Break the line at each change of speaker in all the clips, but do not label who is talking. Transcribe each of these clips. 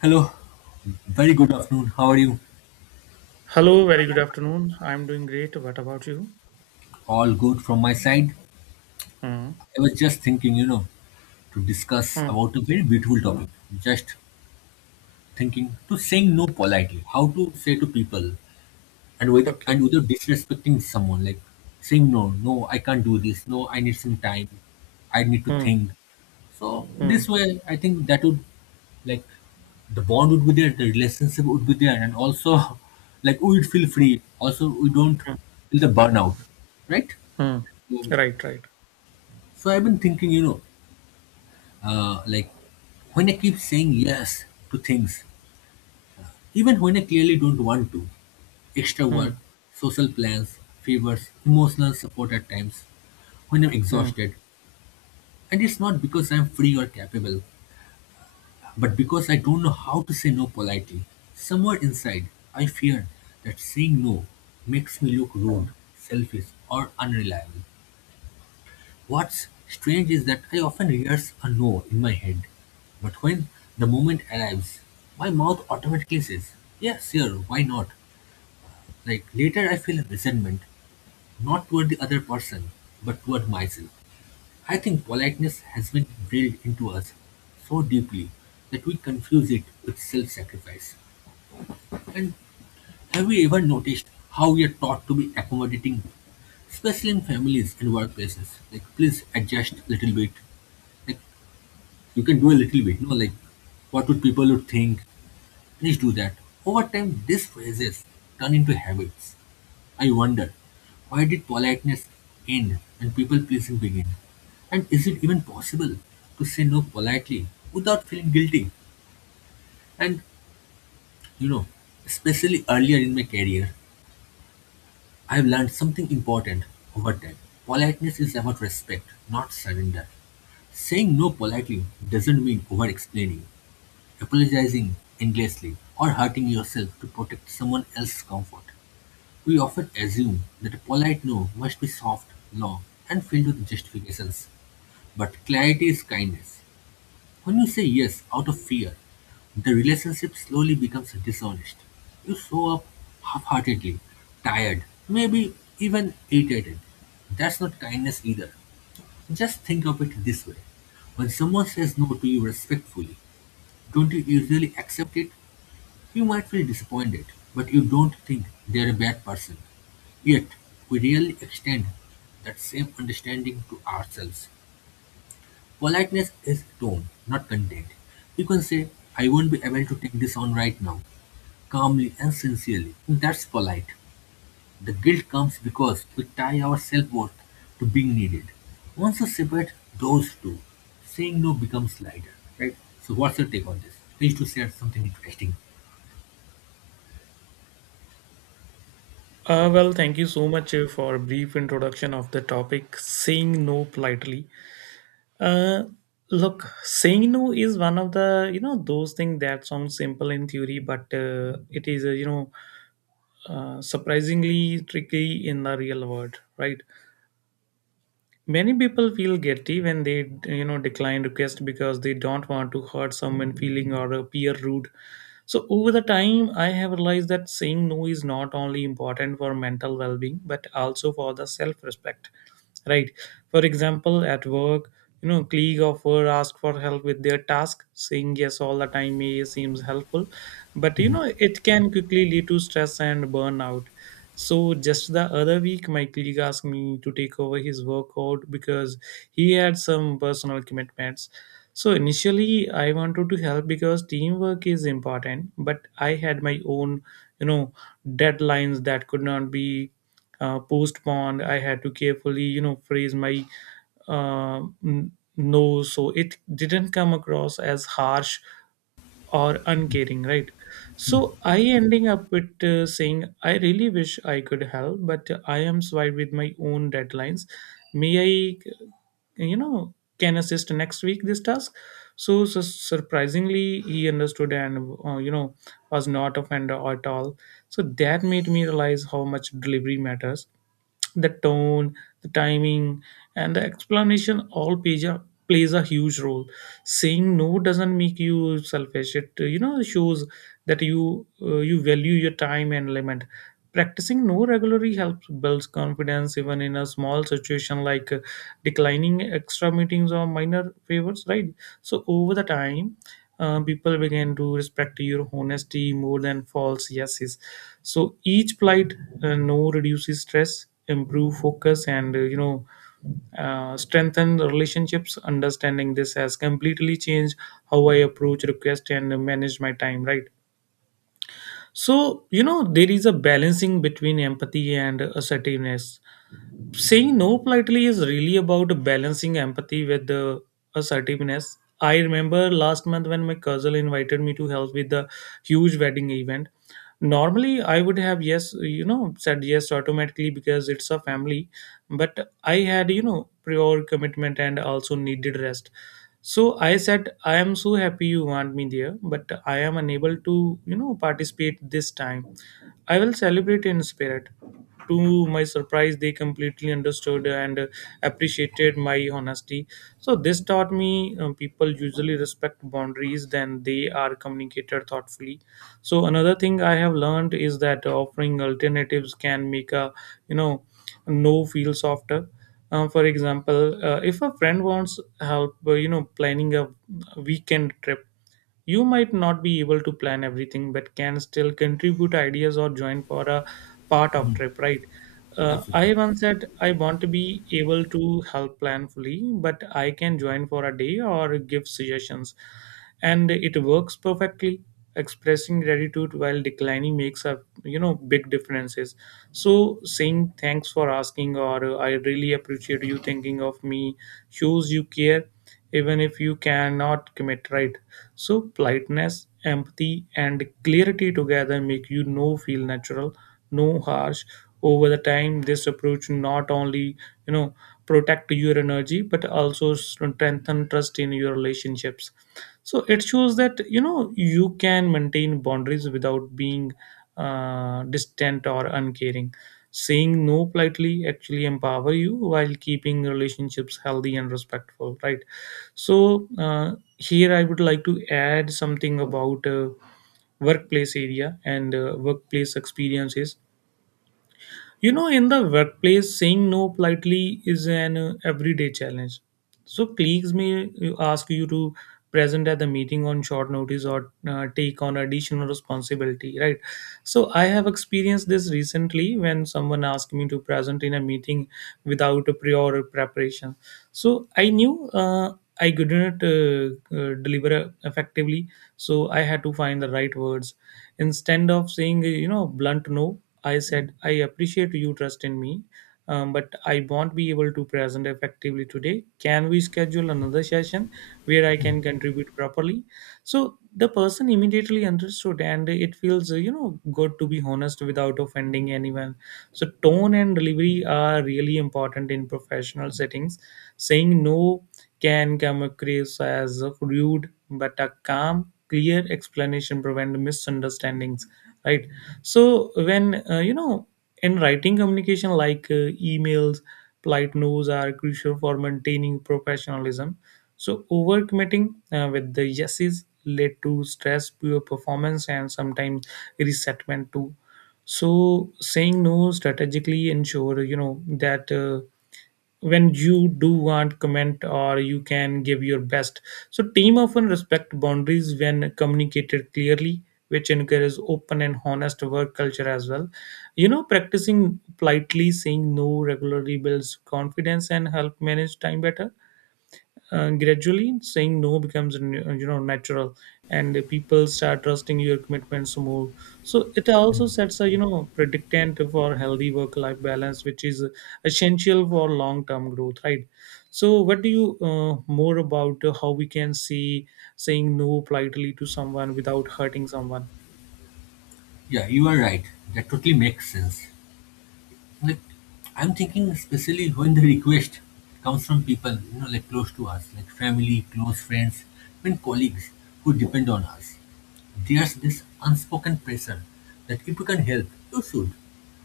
Hello, very good afternoon. How are you?
Hello, very good afternoon. I'm doing great. What about you?
All good from my side.
Hmm.
I was just thinking, to discuss
Hmm.
about a very beautiful topic. Just thinking to saying no politely, how to say to people, and with and
Okay.
without disrespecting someone, like saying no, no, I can't do this. No, I need some time. I need to
Hmm.
think. So
Hmm.
this way, I think that would like the bond would be there, the relationship would be there, and also like we would feel free. Also, we don't
Hmm.
feel the burnout, right?
Hmm.
Mm.
Right, right.
So I've been thinking, like when I keep saying yes to things, even when I clearly don't want to, extra
Hmm.
work, social plans, favors, emotional support at times, when I'm
Hmm.
exhausted, and it's not because I'm free or capable, but because I don't know how to say no politely. Somewhere inside, I fear that saying no makes me look rude,
Hmm.
selfish, or unreliable. What's strange is that I often rehearse a no in my head, but when the moment arrives, my mouth automatically says, yes, sure, why not? Like later, I feel resentment, not toward the other person, but toward myself. I think politeness has been drilled into us so deeply that we confuse it with self sacrifice. And have we ever noticed how we are taught to be accommodating, especially in families and workplaces? Like, please adjust a little bit. Like, you can do a little bit, like what would people would think. Please do that. Over time, these phrases turn into habits. I wonder, why did politeness end and people pleasing begin? And is it even possible to say no politely without feeling guilty? And you know, especially earlier in my career, I've learned something important over time. Politeness is about respect, not surrender. Saying no politely doesn't mean over explaining, apologizing endlessly, or hurting yourself to protect someone else's comfort. We often assume that a polite no must be soft, long, and filled with justifications. But clarity is kindness. When you say yes out of fear, the relationship slowly becomes dishonest. You show up half heartedly, tired, maybe even irritated. That's not kindness either. Just think of it this way: when someone says no to you respectfully, don't you usually accept it? You might feel disappointed, but you don't think they're a bad person. Yet, we really extend that same understanding to ourselves. Politeness is tone, not content. You can say, I won't be able to take this on right now, calmly and sincerely. That's polite. The guilt comes because we tie our self worth to being needed. Once you separate those two, saying no becomes lighter, right? So, what's your take on this? Please to share something interesting.
Well, thank you so much for a brief introduction of the topic saying no politely. Uh, look, saying no is one of the those things that sound simple in theory, but it is, surprisingly tricky in the real world, right? Many people feel guilty when they, decline requests because they don't want to hurt someone feeling or appear rude. So over the time, I have realized that saying no is not only important for mental well-being but also for the self-respect, right? For example, at work, you know, colleague of her ask for help with their task. Saying yes all the time may seems helpful, but you know, it can quickly lead to stress and burnout. So just the other week, my colleague asked me to take over his workload because he had some personal commitments. So initially I wanted to help because teamwork is important, but I had my own, you know, deadlines that could not be post bond. I had to carefully, you know, phrase my uh, no, so it didn't come across as harsh or uncaring, right? So I ending up with saying, I really wish I could help, but I am swayed with my own deadlines. May I, you know, can assist next week this task. So, surprisingly, he understood and was not offended at all. So that made me realize how much delivery matters. The tone, the timing, and the explanation all plays a huge role. Saying no doesn't make you selfish. It, you know, shows that you value your time and limit. Practicing no regularly helps builds confidence even in a small situation like, declining extra meetings or minor favors, right? So over the time, people begin to respect your honesty more than false yeses. So each polite, no reduces stress, improve focus, and strengthen the relationships. Understanding this has completely changed how I approach request and manage my time, right? So you know, there is a balancing between empathy and assertiveness. Saying no politely is really about balancing empathy with the assertiveness. I remember last month when my cousin invited me to help with the huge wedding event. Normally I would have said yes automatically because it's a family, but I had, you know, prior commitment and also needed rest. So I said, I am so happy you want me there, but I am unable to, you know, participate this time. I will celebrate in spirit. To my surprise, they completely understood and appreciated my honesty. So this taught me, people usually respect boundaries than they are communicated thoughtfully. So another thing I have learned is that, offering alternatives can make a, you know no feel softer. For example, if a friend wants help, planning a weekend trip, you might not be able to plan everything but can still contribute ideas or join for a part of trip, right?
Absolutely.
I once said, I want to be able to help plan fully, but I can join for a day or give suggestions, and it works perfectly. Expressing gratitude while declining makes a, big differences. So saying thanks for asking, or I really appreciate you thinking of me, shows you care even if you cannot commit, right? So politeness, empathy, and clarity together make you no feel natural, no harsh. Over the time, this approach not only, you know protect your energy but also strengthen trust in your relationships. So it shows that, you know, you can maintain boundaries without being distant or uncaring. Saying no politely actually empower you while keeping relationships healthy and respectful, right? So here I would like to add something about workplace area and workplace experiences. You know, in the workplace, saying no politely is an everyday challenge. So colleagues may ask you to present at the meeting on short notice, or take on additional responsibility, right? So I have experienced this recently when someone asked me to present in a meeting without a prior preparation. So I knew, I couldn't deliver effectively, so I had to find the right words instead of saying, you know, blunt no. I said, I appreciate you trust in me, but I won't be able to present effectively today. Can we schedule another session where I can contribute properly? So the person immediately understood, and it feels, good to be honest without offending anyone. So tone and delivery are really important in professional settings. Saying no can come across as rude, but a calm, clear explanation prevent misunderstandings, right? So when, in writing communication like emails, polite no's are crucial for maintaining professionalism. So overcommitting with the yeses led to stress, poor performance, and sometimes resentment too. So saying no strategically ensure, you know, that when you do want comment or you can give your best. So team often respect boundaries when communicated clearly, which encourages open and honest work culture as well. You know, practicing politely saying no regularly builds confidence and help manage time better. Gradually saying no becomes, natural, and people start trusting your commitments more. So it also sets a, predictant for healthy work life balance, which is essential for long term growth, right? So what do you more about how we can see saying no politely to someone without hurting someone.
Yeah, you are right. That totally makes sense. Like, I'm thinking, especially when the request comes from people, like close to us, like family, close friends, even colleagues who depend on us. There's this unspoken pressure that if you can help, you should.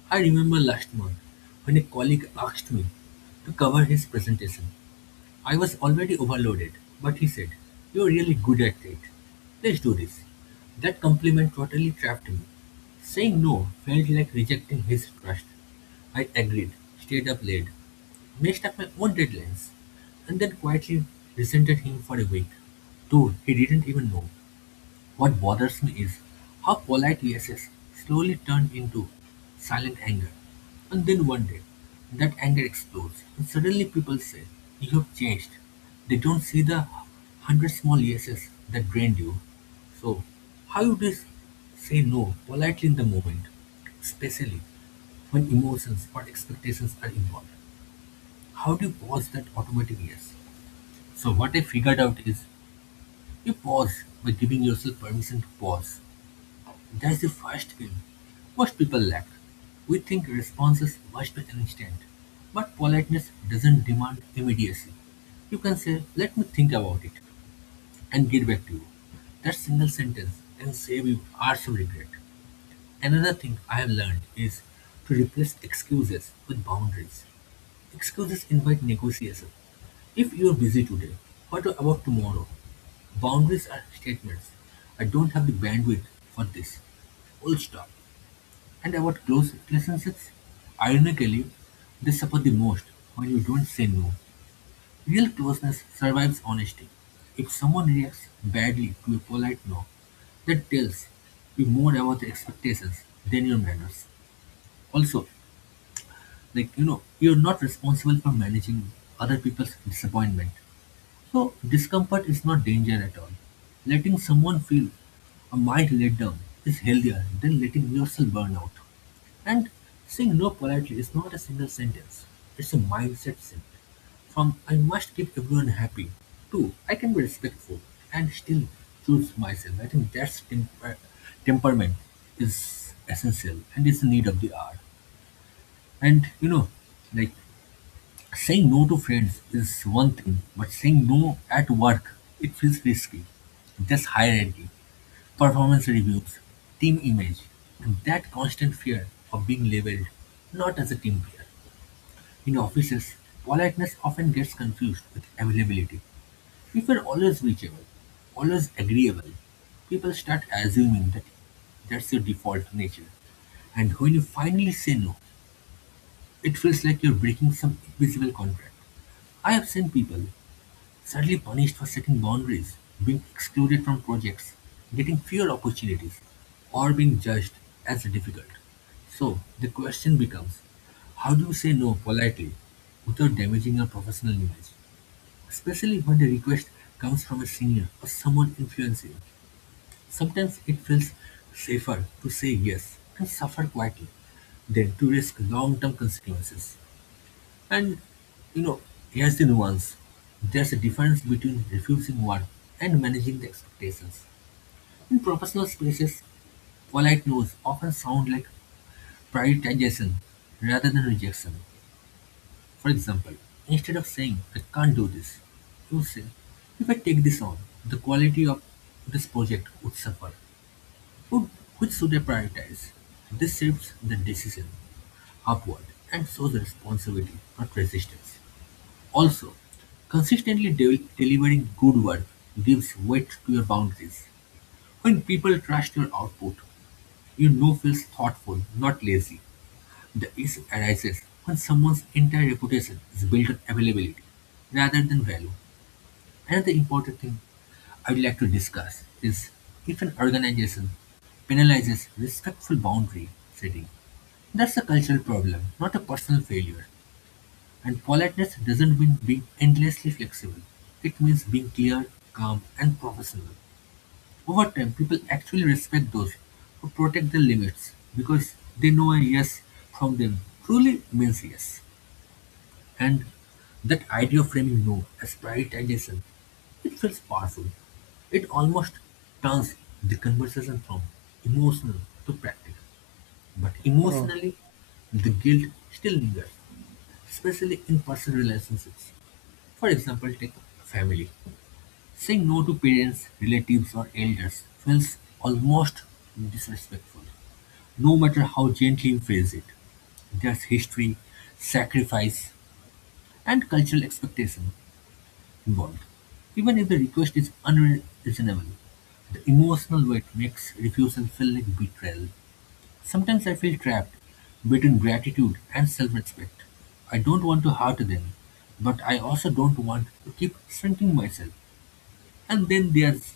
I remember last month when a colleague asked me to cover his presentation. I was already overloaded, but he said, you're really good at it. Let's do this. That compliment totally trapped me. Saying no felt like rejecting his trust. I agreed, stayed up late, messed up my own deadlines, and then quietly resented him for a week. Dude, he didn't even know. What bothers me is how polite yeses slowly turn into silent anger. And then one day, that anger explodes, and suddenly people say, you have changed. They don't see the hundred small yeses that drained you. So, how you just say no politely in the moment, especially when emotions or expectations are involved? How do you pause that automatic yes? So, what I figured out is you pause by giving yourself permission to pause. That's the first thing most people lack. We think responses must be instant, but politeness doesn't demand immediacy. You can say, let me think about it and get back to you. That single sentence can save you hours of regret. Another thing I have learned is to replace excuses with boundaries. Excuses invite negotiation. If you are busy today, what about tomorrow? Boundaries are statements. I don't have the bandwidth for this. Full stop. And about close relationships, ironically, they suffer the most when you don't say no. Real closeness survives honesty. If someone reacts badly to a polite no, that tells you more about their expectations than your manners. Also, like you're not responsible for managing other people's disappointment. So, discomfort is not danger at all. Letting someone feel a mild letdown is healthier than letting yourself burn out. And saying no politely is not a single sentence, it's a mindset shift. From I must keep everyone happy to I can be respectful and still choose myself. I think that's temperament is essential and is the need of the hour. And like, saying no to friends is one thing, but saying no at work, it feels risky. There's hierarchy, performance reviews, team image, and that constant fear of being labeled not as a team player. In offices, politeness often gets confused with availability. If you're always reachable, always agreeable, people start assuming that that's your default nature. And when you finally say no, it feels like you're breaking some invisible contract. I have seen people sadly punished for setting boundaries, being excluded from projects, getting fewer opportunities, or being judged as difficult. So the question becomes, how do you say no politely without damaging your professional image, especially when the request comes from a senior or someone influencing? Sometimes it feels safer to say yes and suffer quietly than to risk long-term consequences. And you know, here's the nuance. There's a difference between refusing work and managing the expectations. In professional spaces, polite no's often sound like prioritization rather than rejection. For example, instead of saying, I can't do this, you say, if I take this on, the quality of this project would suffer. Would- Which should I prioritize? This shifts the decision upward and shows responsibility, not resistance. Also, consistently delivering good work gives weight to your boundaries. When people trust your output, feels thoughtful, not lazy. The issue arises when someone's entire reputation is built on availability rather than value. Another important thing I would like to discuss is if an organization penalizes respectful boundary setting. That's a cultural problem, not a personal failure. And politeness doesn't mean being endlessly flexible. It means being clear, calm, and professional. Over time, people actually respect those who protect their limits because they know a yes from them truly means yes. And that idea of framing no as prioritization, it feels powerful. It almost turns the conversation from emotional to practical. But
Hmm.
emotionally, the guilt still lingers, especially in personal relationships. For example, take family. Saying no to parents, relatives, or elders feels almost disrespectful, no matter how gently you phrase it. There's history, sacrifice, and cultural expectation involved. Even if the request is unreasonable, the emotional weight makes refusal feel like betrayal. Sometimes I feel trapped between gratitude and self respect. I don't want to hurt them, but I also don't want to keep shrinking myself. And then there's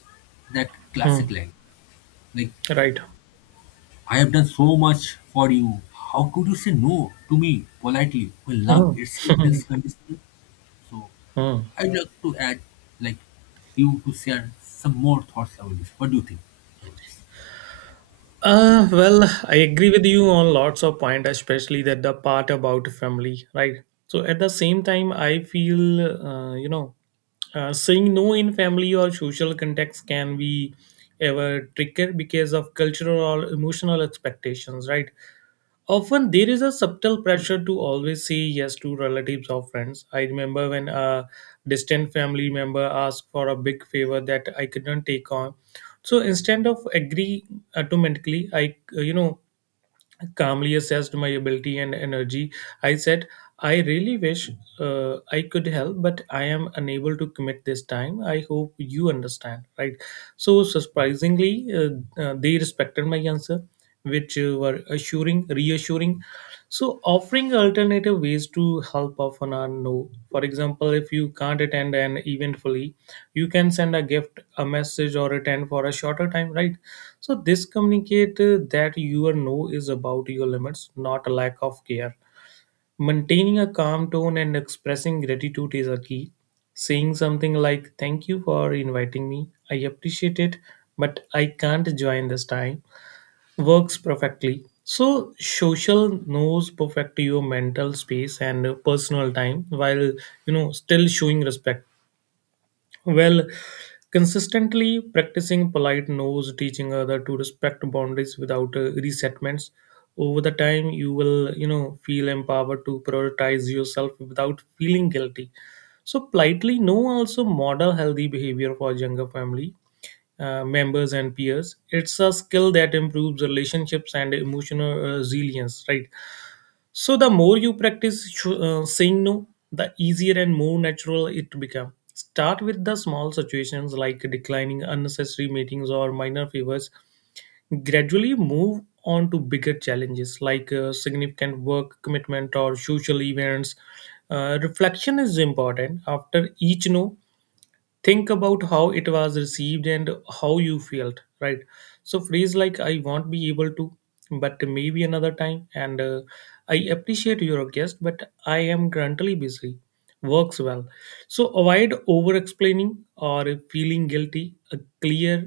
that classic
Hmm.
line, like,
Right.
I have done so much for you. How could you say no to me politely when love itself
Hmm.
feels conditional? So
Hmm.
I'd like to add, like, you to share some more thoughts about this. What do you think about this?
Well, I agree with you on lots of point, especially that the part about family, right? So at the same time, I feel, saying no in family or social context can be ever trickier because of cultural or emotional expectations, right? Often there is a subtle pressure to always say yes to relatives or friends. I remember when a distant family member asked for a big favor that I could not take on. So instead of agree automatically, I, calmly assessed my ability and energy. I said, I really wish I could help, but I am unable to commit this time. I hope you understand, right? So surprisingly, they respected my answer, which, were reassuring. So offering alternative ways to help often are no. For example, if you can't attend an event fully, you can send a gift, a message, or attend for a shorter time, right? So this communicate, that your no is about your limits, not a lack of care. Maintaining a calm tone and expressing gratitude is a key. Saying something like, "Thank you for inviting me. I appreciate it, but I can't join this time," works perfectly. So social knows perfect your mental space and personal time while, you know, still showing respect. Well, consistently practicing polite no's, teaching other to respect boundaries without resentments. Over the time, you will, you know, feel empowered to prioritize yourself without feeling guilty. So politely no also model healthy behavior for younger family members and peers. It's a skill that improves relationships and emotional resilience, right? So the more you practice, saying no, the easier and more natural it becomes. Start with the small situations like declining unnecessary meetings or minor favors. Gradually move on to bigger challenges like, significant work commitment or social events. Reflection is important. After each no, think about how it was received and how you felt, right? So phrase like, I won't be able to, but maybe another time, and I appreciate your guest but I am currently busy, works well. So avoid over explaining or feeling guilty. A clear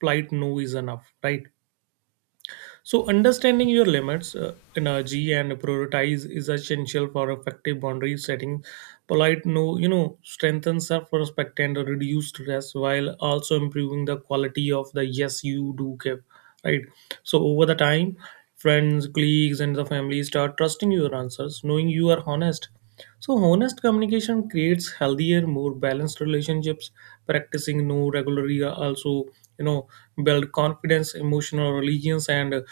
polite no is enough, right? So understanding your limits, energy, and prioritize is essential for effective boundary setting. Polite no, you know, strengthens self-respect and reduce stress while also improving the quality of the yes you do give. Right. So over the time, friends, colleagues, and the family start trusting your answers, knowing you are honest. So honest communication creates healthier, more balanced relationships. Practicing no regularly also, you know, build confidence, emotional reliance, and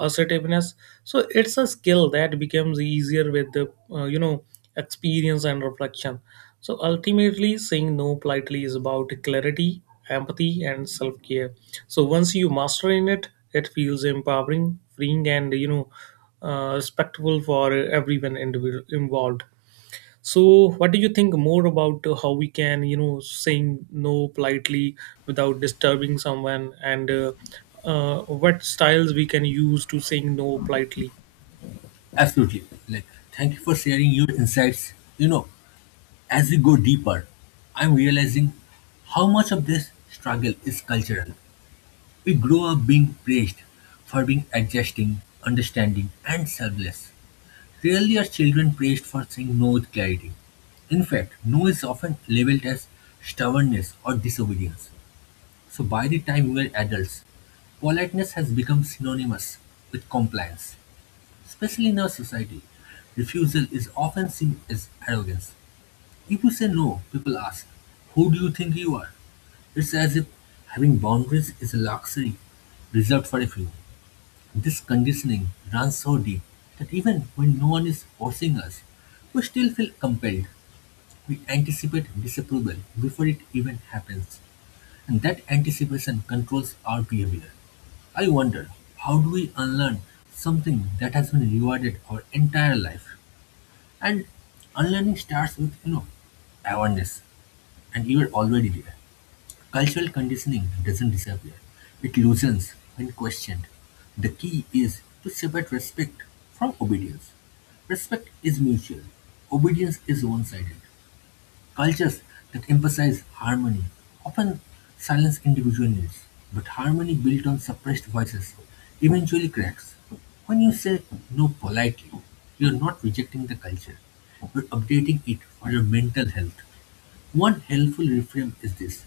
assertiveness. So it's a skill that becomes easier with the, experience and reflection. So ultimately, saying no politely is about clarity, empathy, and self-care. So once you master in it, it feels empowering, freeing, and, respectful for everyone involved. So what do you think more about how we can, you know, saying no politely without disturbing someone, and what styles we can use to saying no politely?
Absolutely. Like, thank you for sharing your insights. As we go deeper, I'm realizing how much of this struggle is cultural. We grow up being praised for being adjusting, understanding, and selfless. Rarely are children praised for saying no with clarity. In fact, no is often labeled as stubbornness or disobedience. So by the time we were adults, politeness has become synonymous with compliance. Especially in our society, refusal is often seen as arrogance. If you say no, people ask, who do you think you are? It's as if having boundaries is a luxury reserved for a few. This conditioning runs so deep that even when no one is forcing us, we still feel compelled. We anticipate disapproval before it even happens, and that anticipation controls our behavior. I wonder, how do we unlearn something that has been rewarded our entire life? And unlearning starts with awareness, and you are already there. Cultural conditioning doesn't disappear, it loosens when questioned. The key is to separate respect from obedience. Respect is mutual, obedience is one sided. Cultures that emphasize harmony often silence individual needs, but harmony built on suppressed voices eventually cracks. When you say no politely, you're not rejecting the culture, you're updating it for your mental health. One helpful reframe is this: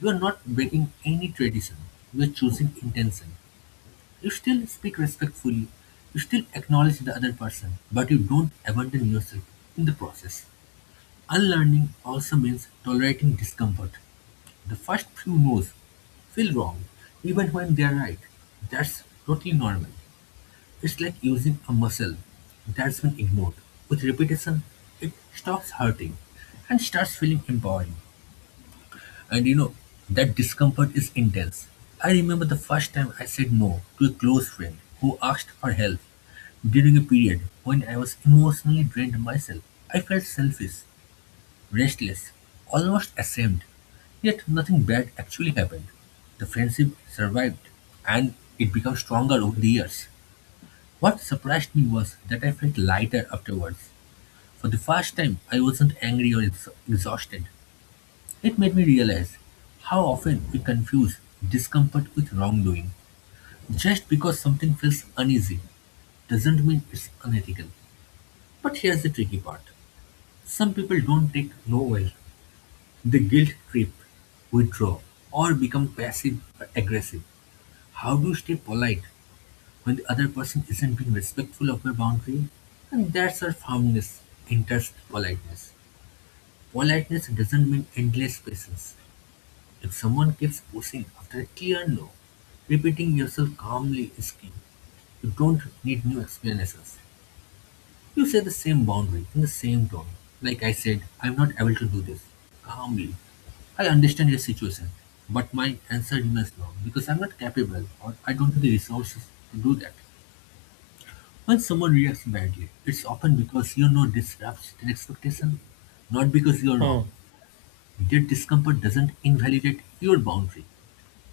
you are not breaking any tradition. You are choosing intention. You still speak respectfully. You still acknowledge the other person, but you don't abandon yourself in the process. Unlearning also means tolerating discomfort. The first few no's feel wrong, even when they are right. That's totally normal. It's like using a muscle that's been ignored. With repetition, it stops hurting and starts feeling empowering. And that discomfort is intense. I remember the first time I said no to a close friend who asked for help during a period when I was emotionally drained myself. I felt selfish, restless, almost ashamed. Yet nothing bad actually happened. The friendship survived and it became stronger over the years. What surprised me was that I felt lighter afterwards. For the first time, I wasn't angry or exhausted. It made me realize how often we confuse discomfort with wrongdoing. Just because something feels uneasy doesn't mean it's unethical. But here's the tricky part: some people don't take no well, they guilt trip, withdraw, or become passive or aggressive. How do you stay polite when the other person isn't being respectful of your boundary? And that's our firmness enters politeness. Politeness doesn't mean endless patience. If someone keeps pushing after a clear no, repeating yourself calmly is key. You don't need new explanations. You say the same boundary in the same tone. Like I said, I'm not able to do this, calmly. I understand your situation, but my answer remains no because I'm not capable or I don't have the resources to do that. When someone reacts badly, it's often because your no disrupts their expectation, not because you're wrong.
Hmm.
Their discomfort doesn't invalidate your boundary.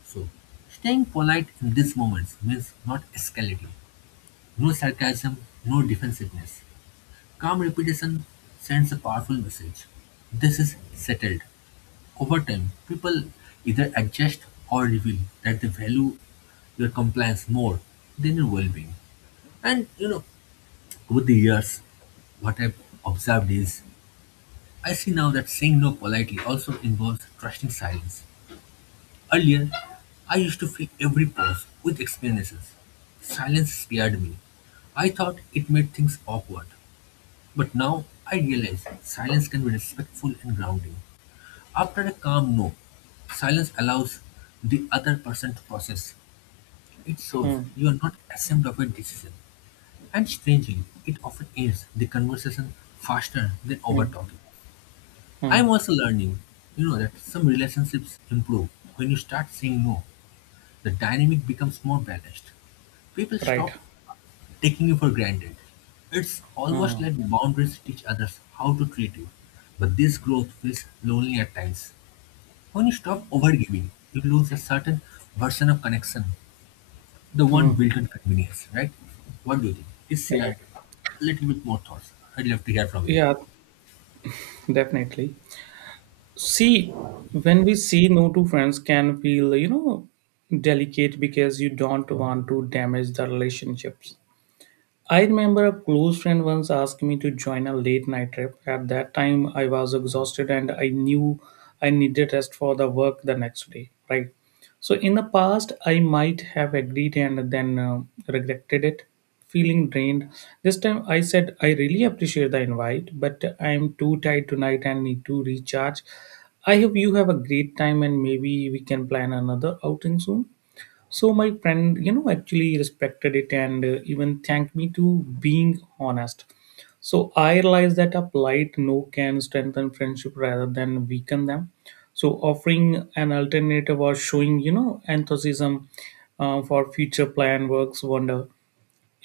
So, staying polite in these moments means not escalating, no sarcasm, no defensiveness. Calm repetition sends a powerful message. This is settled. Over time, people either adjust or reveal that they value your compliance more than your well-being. And over the years, what I've observed is I see now that saying no politely also involves trusting silence. Earlier, I used to fill every pause with explanations. Silence scared me. I thought it made things awkward. But now I realize silence can be respectful and grounding. After a calm no, silence allows the other person to process. It shows
Hmm.
you are not ashamed of your decision. And strangely, it often ends the conversation faster than over
Hmm.
talking.
Hmm.
I'm also learning, that some relationships improve when you start saying no, the dynamic becomes more balanced. People
Right.
stop taking you for granted. It's
Hmm.
almost
Hmm.
like boundaries teach others how to treat you. But this growth feels lonely at times. When you stop overgiving, you lose a certain version of connection, the one
Hmm.
built on convenience, right? What do you think? Please share
Right.
a little bit more thoughts. I'd love to hear from you.
Yeah, definitely. See, when we say no to friends can feel, delicate because you don't want to damage the relationships. I remember a close friend once asked me to join a late night trip. At that time, I was exhausted and I knew I needed rest for the work the next day, right? So, in the past, I might have agreed and then regretted it, feeling drained. This time, I said, I really appreciate the invite, but I am too tired tonight and need to recharge. I hope you have a great time and maybe we can plan another outing soon. So my friend actually respected it, and even thanked me to being honest. So I realized that a polite no can strengthen friendship rather than weaken them. So offering an alternative or showing enthusiasm for future plan works wonder.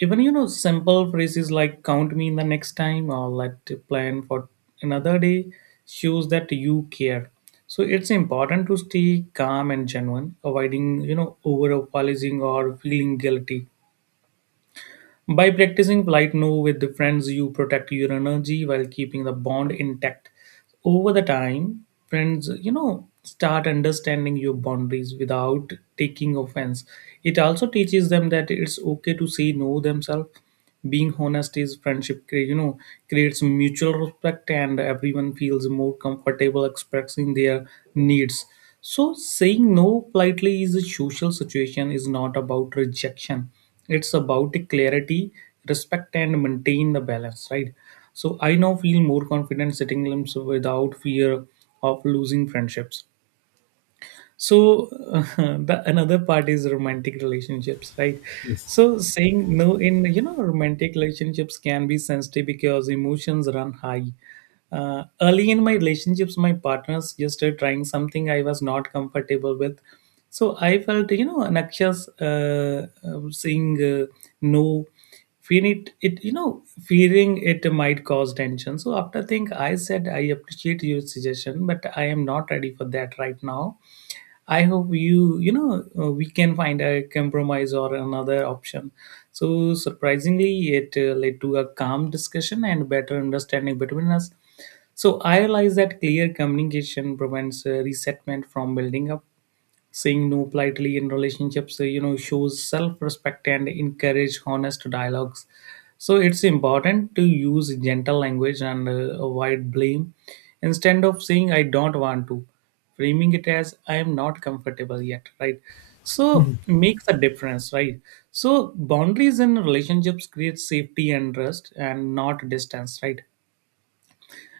Even simple phrases like count me in the next time or let plan for another day shows that you care. So it's important to stay calm and genuine, avoiding over apologizing or feeling guilty. By practicing polite no with the friends, you protect your energy while keeping the bond intact. Over the time, friends, start understanding your boundaries without taking offense. It also teaches them that it's okay to say no themselves. Being honest is friendship, creates mutual respect and everyone feels more comfortable expressing their needs. So saying no politely is a social situation is not about rejection, it's about the clarity, respect and maintain the balance, right? So I now feel more confident setting limits without fear of losing friendships. So the another part is romantic relationships, right?
Yes.
So saying no in romantic relationships can be sensitive because emotions run high. Early in my relationships my partners just trying something I was not comfortable with. So I felt anxious, saying no, fear it, it you know fearing it might cause tension. So after think I said, I appreciate your suggestion but I am not ready for that right now. I hope you, we can find a compromise or another option. So, surprisingly, it led to a calm discussion and better understanding between us. So, I realized that clear communication prevents resentment from building up. Saying no politely in relationships shows self-respect and encourage honest dialogues. So it's important to use gentle language and avoid blame. Instead of saying I don't want to, framing it as I am not comfortable yet, right? So makes a difference, right? So boundaries in relationships create safety and trust and not distance, right?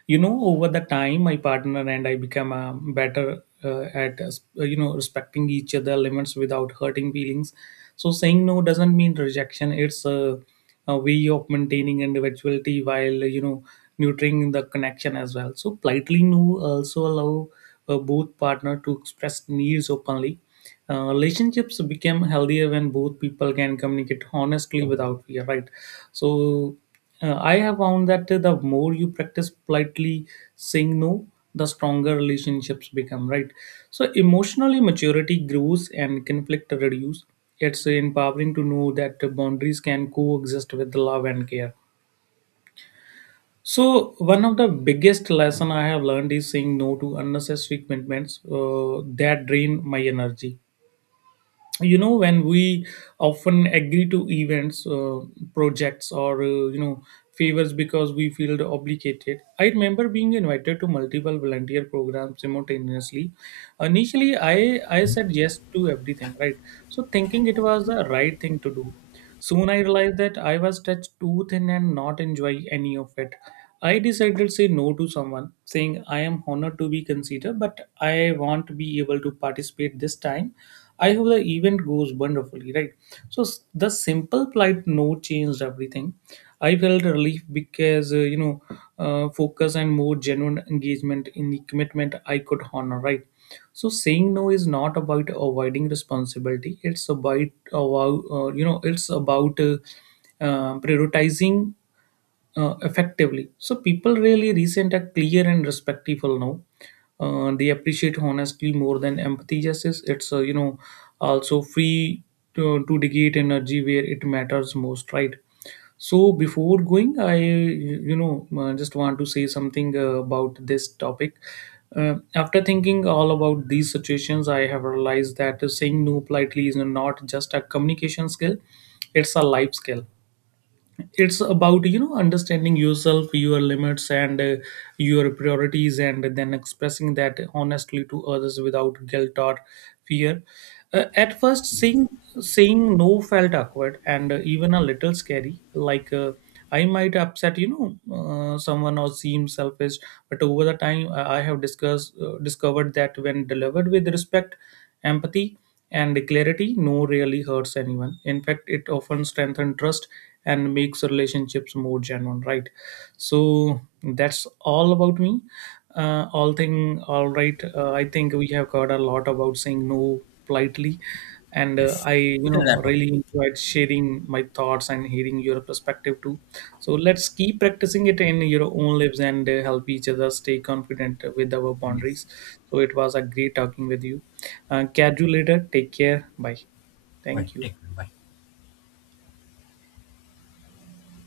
over the time my partner and I became better at, respecting each other limits without hurting feelings. So saying no doesn't mean rejection, it's a way of maintaining individuality while nurturing the connection as well. So politely no also allow both partner to express needs openly. Relationships become healthier when both people can communicate honestly without fear, right? So I have found that the more you practice politely saying no, the stronger relationships become, right? So emotionally maturity grows and conflict reduce. It's empowering to know that boundaries can coexist with love and care. So one of the biggest lesson I have learned is saying no to unnecessary commitments that drain my energy. When we often agree to events, projects or favors because we feel obligated. I remember being invited to multiple volunteer programs simultaneously. Initially I said yes to everything, right? So thinking it was the right thing to do. Soon I realized that I was stretched too thin and not enjoy any of it. I decided to say no to someone, saying I am honored to be considered, but I want to be able to participate this time. I hope the event goes wonderfully, right? The simple polite no changed everything. I felt relief because focus and more genuine engagement in the commitment I could honor, right? So saying no is not about avoiding responsibility, it's about it's about prioritizing effectively. So people really recent are clear and respectful now. They appreciate honestly more than empathy justice. It's also free to dedicate energy where it matters most, right? So before going, I just want to say something about this topic. After thinking all about these situations, I have realized that saying no politely is not just a communication skill; it's a life skill. It's about understanding yourself, your limits and your priorities, and then expressing that honestly to others without guilt or fear. At first saying no felt awkward and even a little scary, like I might upset someone or seem selfish. But over the time I have discussed discovered that when delivered with respect, empathy and clarity, no really hurts anyone. In fact, it often strengthens trust and makes relationships more genuine, right? So that's all about me. All thing, all right. I think we have covered a lot about saying no politely, and uh,
Yes.
i you
We can
know
wrap up.
really
Yeah.
enjoyed sharing my thoughts and hearing your perspective too. So let's keep practicing it in your own lives and help each other stay confident with our
Yes.
boundaries. So it was a great talking with you. Catch you later, take care, bye.
Bye.
Thank you.
Take care. Bye.